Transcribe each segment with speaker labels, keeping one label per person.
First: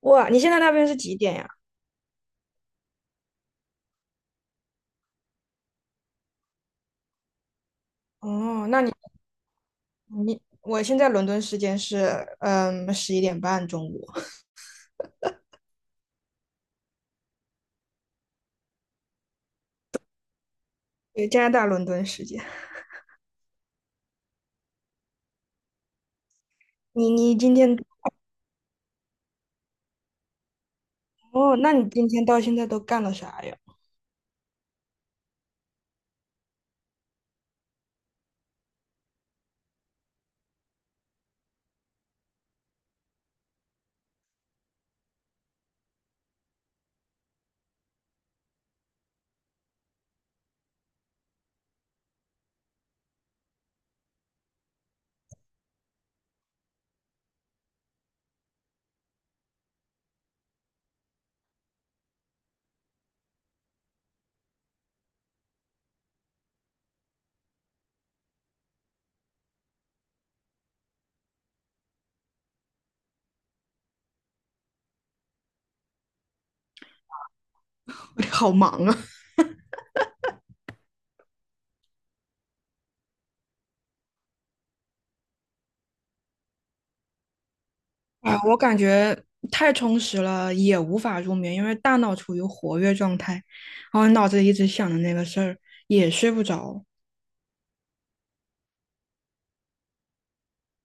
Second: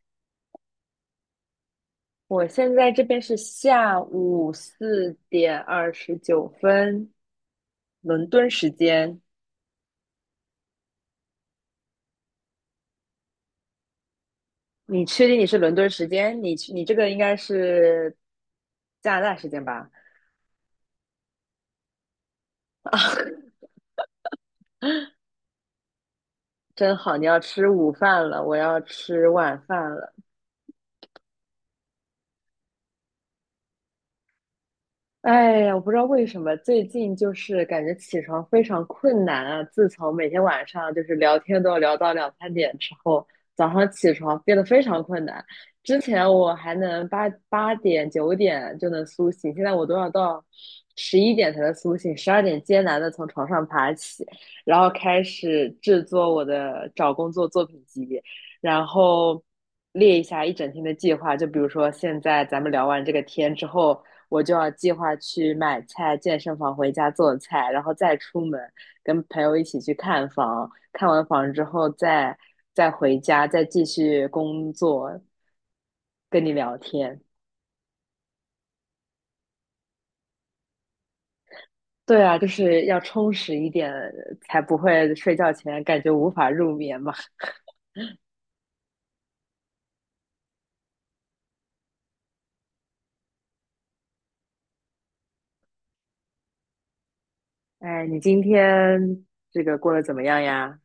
Speaker 1: 哇，你现在那边是几点呀？
Speaker 2: 我现在这边是下午4点29分，伦敦
Speaker 1: 哦，
Speaker 2: 时
Speaker 1: 那你
Speaker 2: 间。
Speaker 1: 你我现在伦敦时间是11:30中午，
Speaker 2: 你确定你是伦敦时间？你这个应该是加拿大时间吧？
Speaker 1: 对，加拿大伦敦时间。
Speaker 2: 啊，真
Speaker 1: 你
Speaker 2: 好，你
Speaker 1: 你
Speaker 2: 要
Speaker 1: 今
Speaker 2: 吃
Speaker 1: 天
Speaker 2: 午饭了，我要吃晚饭了。
Speaker 1: 哦，那你今天到现在都干了啥呀？
Speaker 2: 哎呀，我不知道为什么最近就是感觉起床非常困难啊。自从每天晚上就是聊天都要聊到两三点之后，早上起床变得非常困难。之前我还能八点九点就能苏醒，现在我都要到11点才能苏醒，12点艰难的从床上爬起，然后开始制作我的找工作作品集，然后列一下一整天的计划。就比如说现在咱们聊完这个天之后。我就要计划去买菜、健身房回家做菜，然后再出门跟朋友一起去看房，看完房之后再回家，再继续工作，跟你聊天。
Speaker 1: 好忙啊！
Speaker 2: 对啊，就是要充实一点，才不会睡觉前感觉无法入眠嘛。
Speaker 1: 啊，我感觉太充实了，也无法入眠，因为大脑处于活跃状态，然后脑子里一直想着那个事儿，也睡不着。
Speaker 2: 哎，你今天这个过得怎么样呀？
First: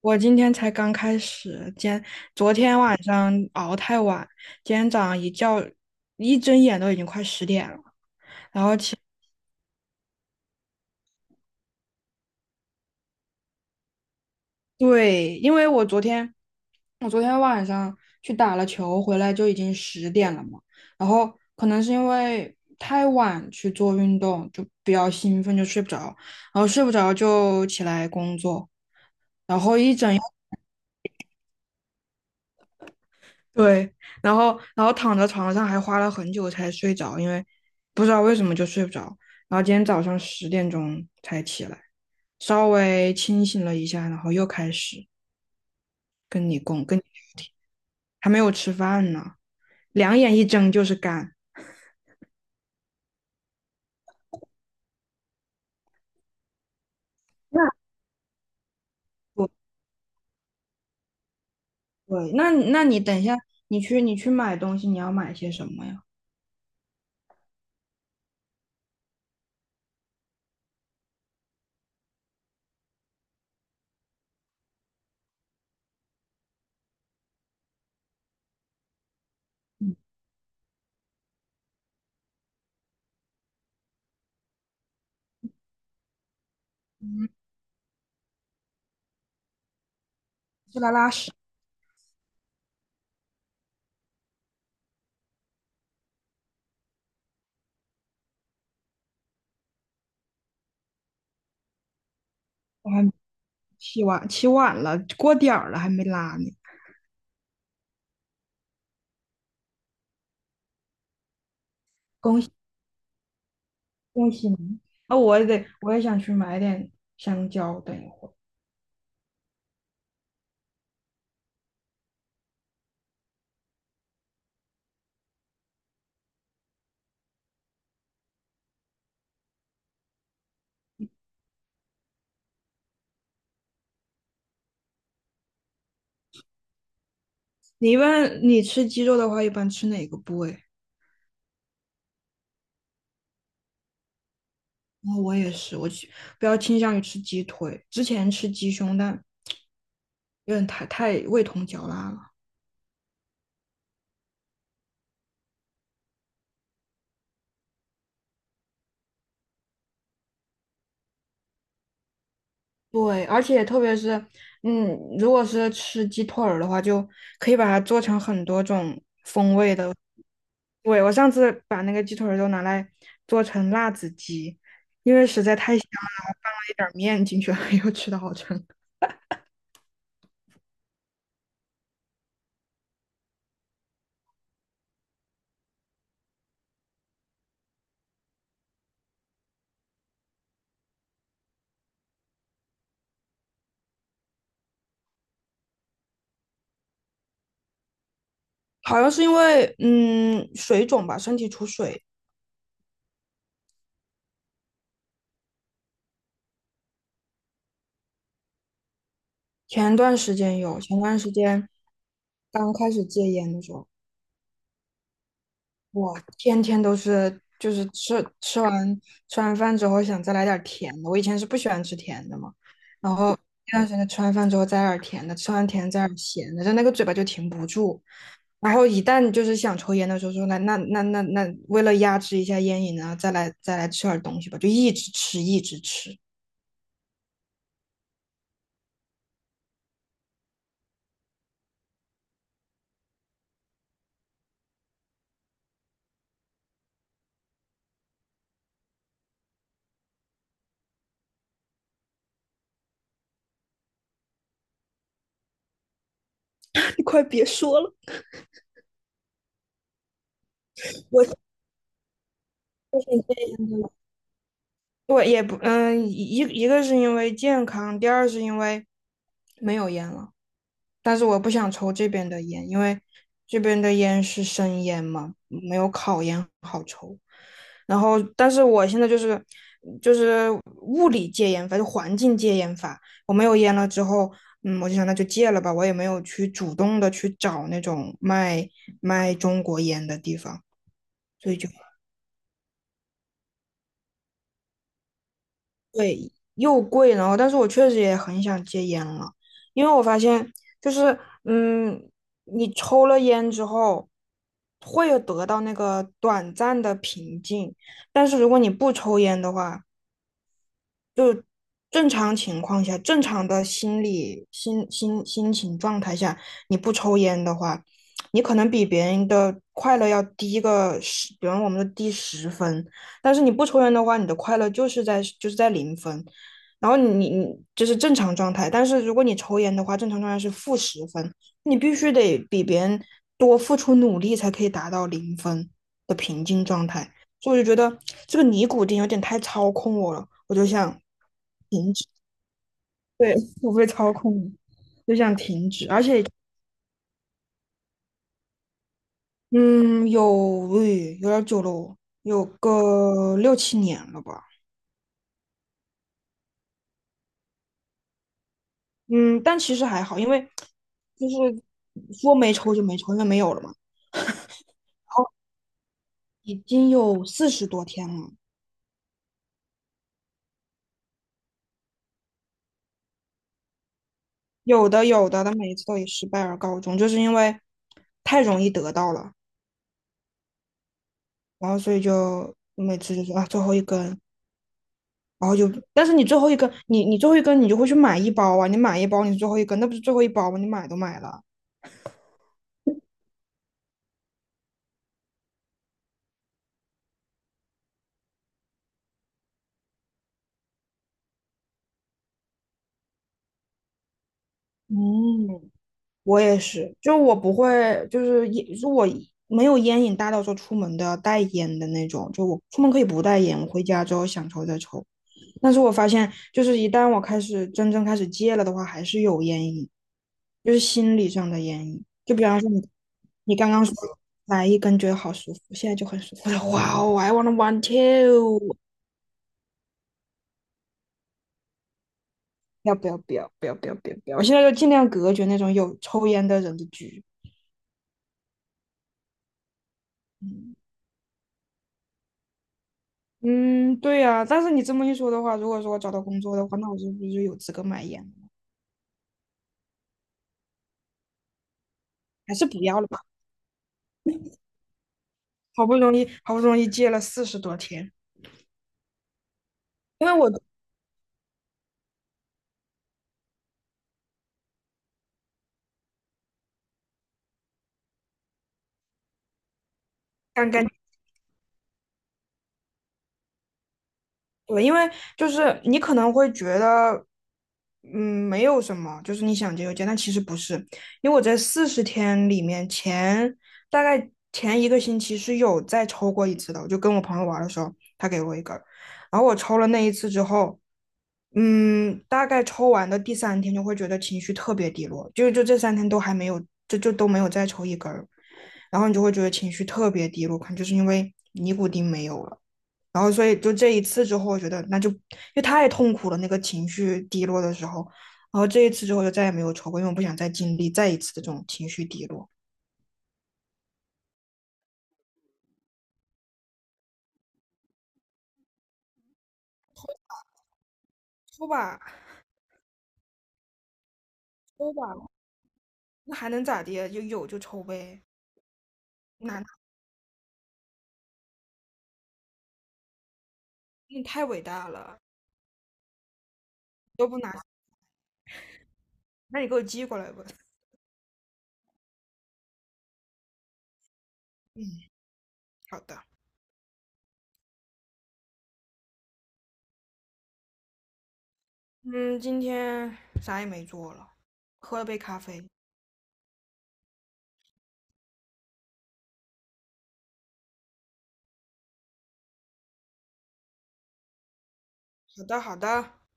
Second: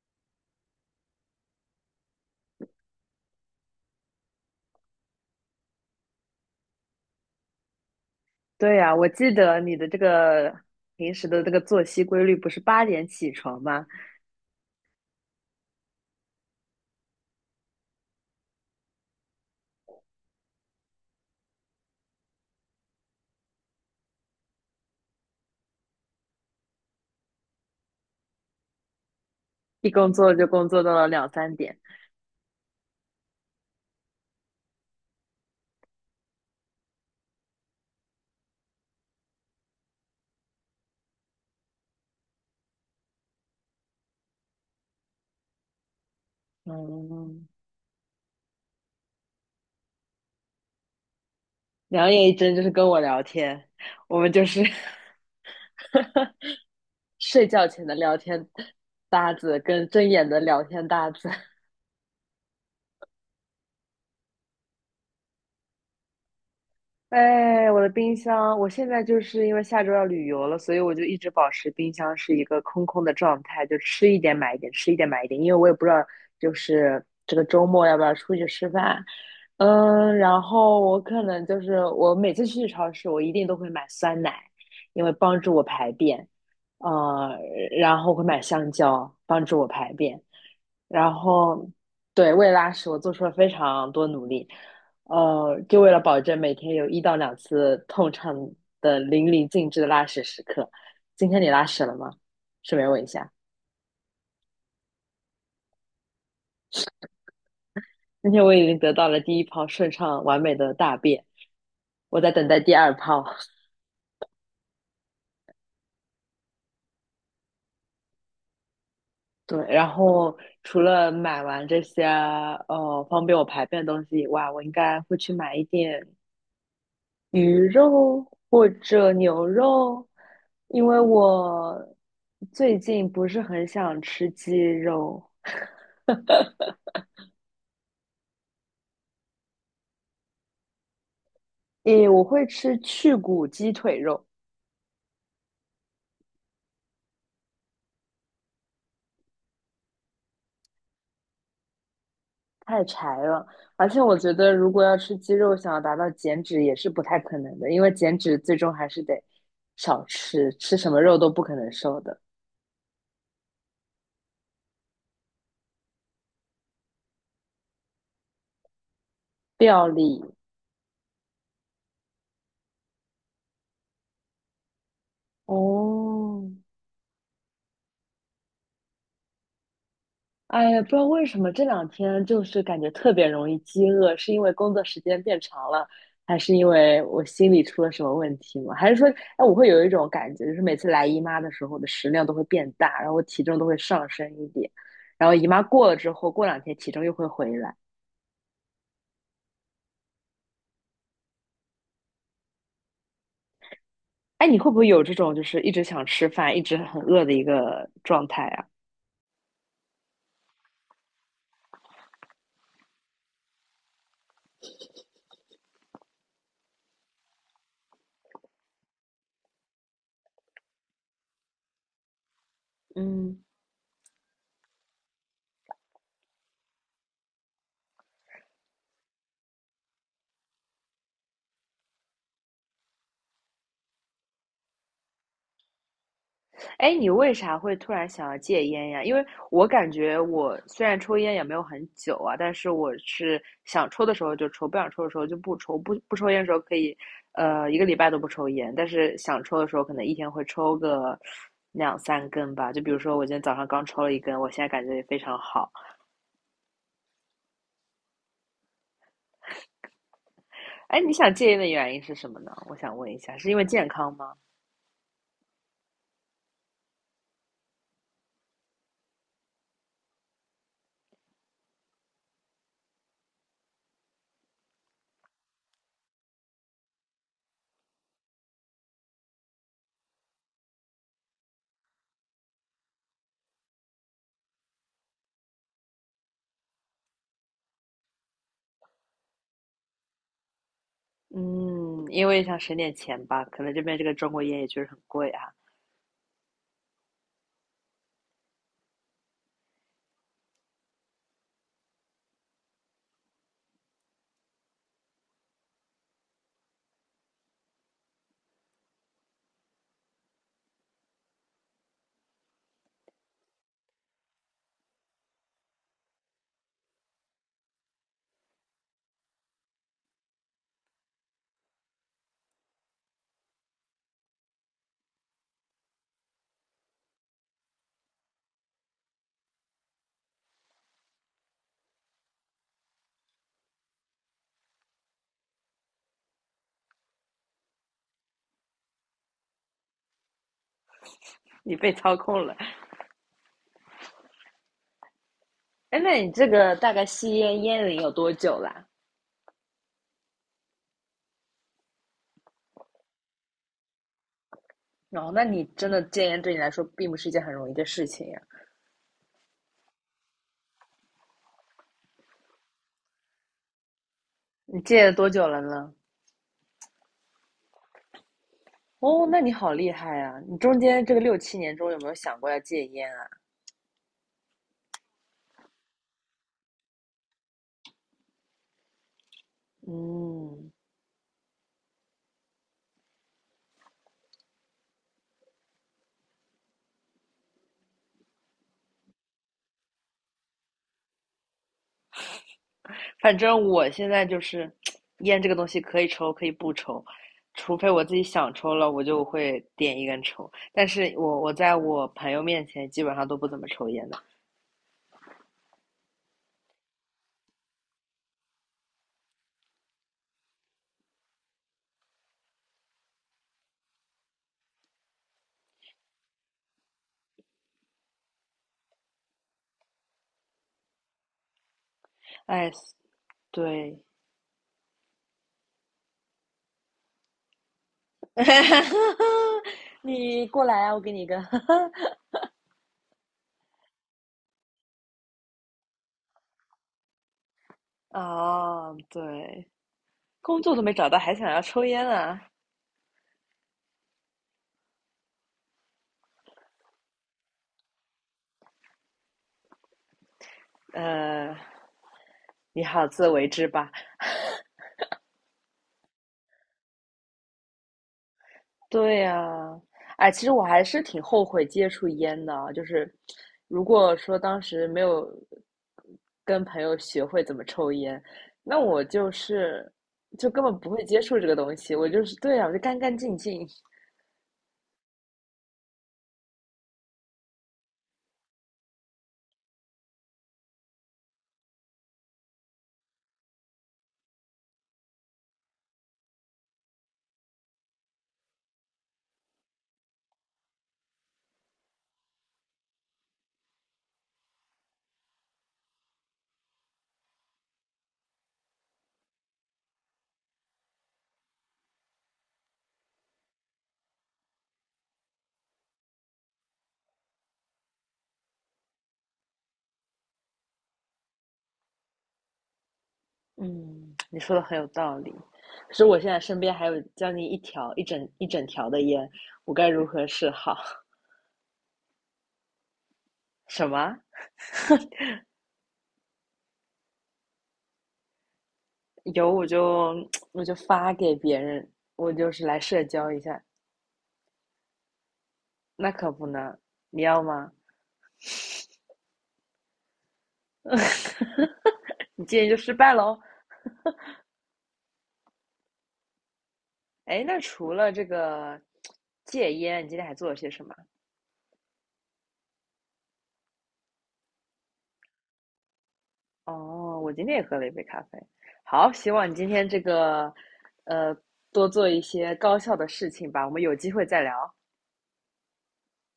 Speaker 1: 我今天才刚开始，昨天晚上熬太晚，今天早上一睁眼都已经快10点了。
Speaker 2: 对呀，我记得你的这个平时的这个作息规律不是八点起床吗？
Speaker 1: 对，因为我昨天晚上去打了球，回来就已经10点了嘛。然后可能是因为太晚去做运动，就比较兴奋，就睡不着。然后睡不着就起来工作，
Speaker 2: 一工作就工作到了两三点。
Speaker 1: 对。然后躺在床上还花了很久才睡着，因为不知道为什么就睡不着。然后今天早上10点钟才起来，稍微清醒了一下，然后又开始，
Speaker 2: 嗯，
Speaker 1: 还没有吃饭呢，两眼一睁就是干。
Speaker 2: 两眼一睁就是跟我聊天，我们就是 睡觉前的聊天搭
Speaker 1: 我。
Speaker 2: 子跟睁眼的聊天搭子。
Speaker 1: 对，那你等一下，你去买东西，你要买些什么呀？
Speaker 2: 哎，我的冰箱，我现在就是因为下周要旅游了，所以我就一直保持冰箱是一个空空的状态，就吃一点买一点，吃一点买一点，因为我也不知道就是这个周末要不要出去吃饭。嗯，然后我可能就是我每次去超市，我一定都会买酸奶，因为帮助我排便。
Speaker 1: 嗯，
Speaker 2: 呃，然后会买香蕉帮助我排便，
Speaker 1: 去来拉
Speaker 2: 然
Speaker 1: 屎，
Speaker 2: 后对为拉屎我做出了非常多努力。就为了保证每天有1到2次痛畅的淋漓尽致的拉屎时刻。今天你拉屎了吗？顺便
Speaker 1: 我
Speaker 2: 问一
Speaker 1: 还
Speaker 2: 下，
Speaker 1: 起晚了，过点儿了还没拉呢。
Speaker 2: 今天我已经得到了第一泡顺畅完美的大便，我在等待第二泡。
Speaker 1: 恭喜你！啊、我也想去买点香蕉，等一会儿。
Speaker 2: 对，然后除了买完这些方便我排便的东西以外，我应该会去买一点鱼肉或者牛肉，因为我最近不是很想吃鸡肉。
Speaker 1: 你一般你吃鸡肉的话，一般吃哪个部位？
Speaker 2: 诶，我会吃去骨鸡腿肉，
Speaker 1: 哦，我也是，比较倾向于吃鸡腿，之前吃鸡胸，但有点太味同嚼蜡了。
Speaker 2: 太柴了。而且我觉得，如果要吃鸡肉，想要达到减脂也是不太可能的，因为减脂最终还是得少吃，吃什么肉都不可能瘦的。
Speaker 1: 对，而且特别是，如果是吃鸡腿儿的话，就可以把它做成很多种。
Speaker 2: 料理，
Speaker 1: 对，我上次把那个鸡腿儿都拿来做成辣子鸡，还
Speaker 2: 哦，
Speaker 1: 放了一点儿面进去，又吃的好撑。
Speaker 2: 哎呀，不知道为什么这两天就是感觉特别容易饥饿，是因为工作时间变长了，还是因为我心里出了什么问题吗？还是说，哎，我会有一种感觉，就是每次来姨妈的时候，我的食量都会变大，然后我体重都会上升一点，然后姨妈过了之后，过两天体重又会回来。
Speaker 1: 好像是因为水肿吧，身体出水。
Speaker 2: 哎，你会不会有这种就是一直想吃饭，一直很饿的一个状态啊？
Speaker 1: 前段时间有，前段时间刚开始戒烟的时候。我天天都是，就是吃完饭之后想再来点儿甜的。我以前是不喜欢吃甜的嘛，然后
Speaker 2: 嗯。
Speaker 1: 那段时间吃完饭之后再来点儿甜的，吃完甜再来点儿咸的，就那个嘴巴就停不住。然后一旦就是想抽烟的时候说，那那那那那，为了压制一下烟瘾呢，再来吃点儿东西吧，就一直吃一直吃。
Speaker 2: 哎，你为啥会突然想要戒烟呀？因为我感觉我虽然抽烟也没有很久啊，但是我是想抽的时候就抽，不想抽的时候就不抽。不抽烟的时候可以，一个礼拜都不抽烟，但是想抽的时候可能一天会抽个2、3根吧。就比如说我今天早上刚抽了一根，我现在感觉也非常好。
Speaker 1: 你快别说了，
Speaker 2: 哎，你想
Speaker 1: 我。
Speaker 2: 戒烟的原因是什么呢？我想问一下，是因为
Speaker 1: 天
Speaker 2: 健康吗？
Speaker 1: 我也不，一个是因为健康，第二是因为没有烟了。但是我不想抽这边的烟，因为这边的烟是生烟嘛，没有烤烟好抽。然后，但是我现在就是物理戒烟法，就环境戒烟法。我没有烟了之后，我就想那就戒了吧。我也没有去主动的去找那种卖中国烟的地方，所以就。
Speaker 2: 嗯，因为想省点钱吧，可能这边这个中国烟也确实很贵啊。
Speaker 1: 又贵，然后但是我确实也很想戒烟了，因为我发现就是，嗯，你抽了烟之后，会有得到那个短暂的平静，但是如果你不抽烟的话，正常情况下，正常的心理心心心情状态下，你不抽烟的话，你可能比别人的快乐要低个十，比方我们的低十分，但是你不抽烟的话，你的快乐就是在零分，然后你就是正常状态，但是如果你抽烟的话，正常状态是负10分，你必须得比别人多付出努力才可以达到零分的平静状态，所以我就觉得这个尼古丁有点太操控我了，我就想。
Speaker 2: 你被
Speaker 1: 停
Speaker 2: 操控了。
Speaker 1: 对，我被操控，就想停止，
Speaker 2: 哎，
Speaker 1: 而
Speaker 2: 那
Speaker 1: 且，
Speaker 2: 你这个大概吸烟烟龄有多久啦？
Speaker 1: 嗯，有，诶，有点儿久了哦有个6、7年了吧，
Speaker 2: 哦，那你真的戒烟对你来说并不是一件很容易的事情呀。
Speaker 1: 嗯，但其实还好，因为就是说没抽就没抽，因为没有了嘛，然
Speaker 2: 你戒了多
Speaker 1: 后
Speaker 2: 久了呢？
Speaker 1: 已经有四十多天了，
Speaker 2: 哦，那你好厉害啊！你中间这个6、7年中有没有想过要戒烟啊？
Speaker 1: 有的有的，但每一次都以失败而告终，就是因为太容易得到了，
Speaker 2: 嗯，
Speaker 1: 然后所以就每次就说啊最后一根，然后就，但是你最后一根，你最后一根你就会去买一包啊，你买一包你最后一根，那不是最后一包吗？你买都买了。
Speaker 2: 反正我现在就是 烟这个东西可以抽可以不抽，除非我自己想抽了，我就会点一根抽。但是我在我朋友面前基本上都不怎么抽烟的。
Speaker 1: 嗯，我也是，就我不会，就是也如果没有烟瘾大到说出门都要带烟的那种，就我出门可以不带烟，我回家之后想抽再抽。但是我发现，就是一旦我开始真正开始戒了的话，还是有烟瘾，就是心理上的烟瘾。就比方说
Speaker 2: 哎，
Speaker 1: 你刚刚说
Speaker 2: 对，
Speaker 1: 来一根觉得好舒服，现在就很舒服了，哇哦，I w a n t a one too，
Speaker 2: 哈哈，你过来啊，我给你一个。
Speaker 1: 要不要不要不要不要不要不要！我现在就尽量隔绝那种有抽烟的人的局。
Speaker 2: 哦，对，工
Speaker 1: 嗯
Speaker 2: 作都没找到，还想要抽烟啊？
Speaker 1: 嗯，对呀，但是你这么一说的话，如果说我找到工作的话，那我是不是就有资格买烟了？
Speaker 2: 呃，
Speaker 1: 还是
Speaker 2: 你
Speaker 1: 不要
Speaker 2: 好
Speaker 1: 了吧？
Speaker 2: 自为之吧。
Speaker 1: 好不容易，好不容易戒了四十多天，
Speaker 2: 对呀。
Speaker 1: 因
Speaker 2: 哎，
Speaker 1: 为
Speaker 2: 其实
Speaker 1: 我
Speaker 2: 我还是挺后悔接触烟的啊，就是如果说当时没有跟朋友学会怎么抽烟，那我就是就根
Speaker 1: 刚
Speaker 2: 本
Speaker 1: 刚
Speaker 2: 不会接触这个东西，我就是，对啊，我就干干净净。
Speaker 1: 对，因为就是你可能会觉得，没有什么，就是你想结就结，但其实不是，因为我在40天里面大概前一个星期是有再抽过一次的，我就跟我朋友玩的时候，他给我一根儿，然后我抽了那一次之后，大概抽完的第三天就会觉得情绪特别低落，就这三天都还没有，就都没有再抽一根儿，然后你就会觉得情绪特别低落，可能就是因为尼古丁没有了。然后所以就这一次之后，我觉得那就因为太痛苦了，那个情绪低落的时候，然后这一次之后就再也没有抽过，因为我不想再经历再一次的这种情绪低落。
Speaker 2: 嗯，你说的很有道理。可是我现在身边还有将近一条、一整一整条的烟，我该如何是好？
Speaker 1: 抽吧，
Speaker 2: 什么？
Speaker 1: 抽吧，那还能咋的？就有就抽呗，
Speaker 2: 有
Speaker 1: 拿
Speaker 2: 我就 我就发给别人，我就是来社交一下。
Speaker 1: 你太伟大了，
Speaker 2: 那可不呢，你
Speaker 1: 都不
Speaker 2: 要
Speaker 1: 拿，
Speaker 2: 吗？
Speaker 1: 那你给我寄过来吧。
Speaker 2: 你戒烟就失败喽。
Speaker 1: 嗯，好的。
Speaker 2: 哎，那除了这个戒烟，你今天还做了些什么？
Speaker 1: 嗯，今天啥也没做了，喝了杯咖啡。
Speaker 2: 哦，我今天也喝了一杯咖啡。好，希望你今天这个呃多做一些高效的事情吧。我们有机会再聊。
Speaker 1: 好的，好的。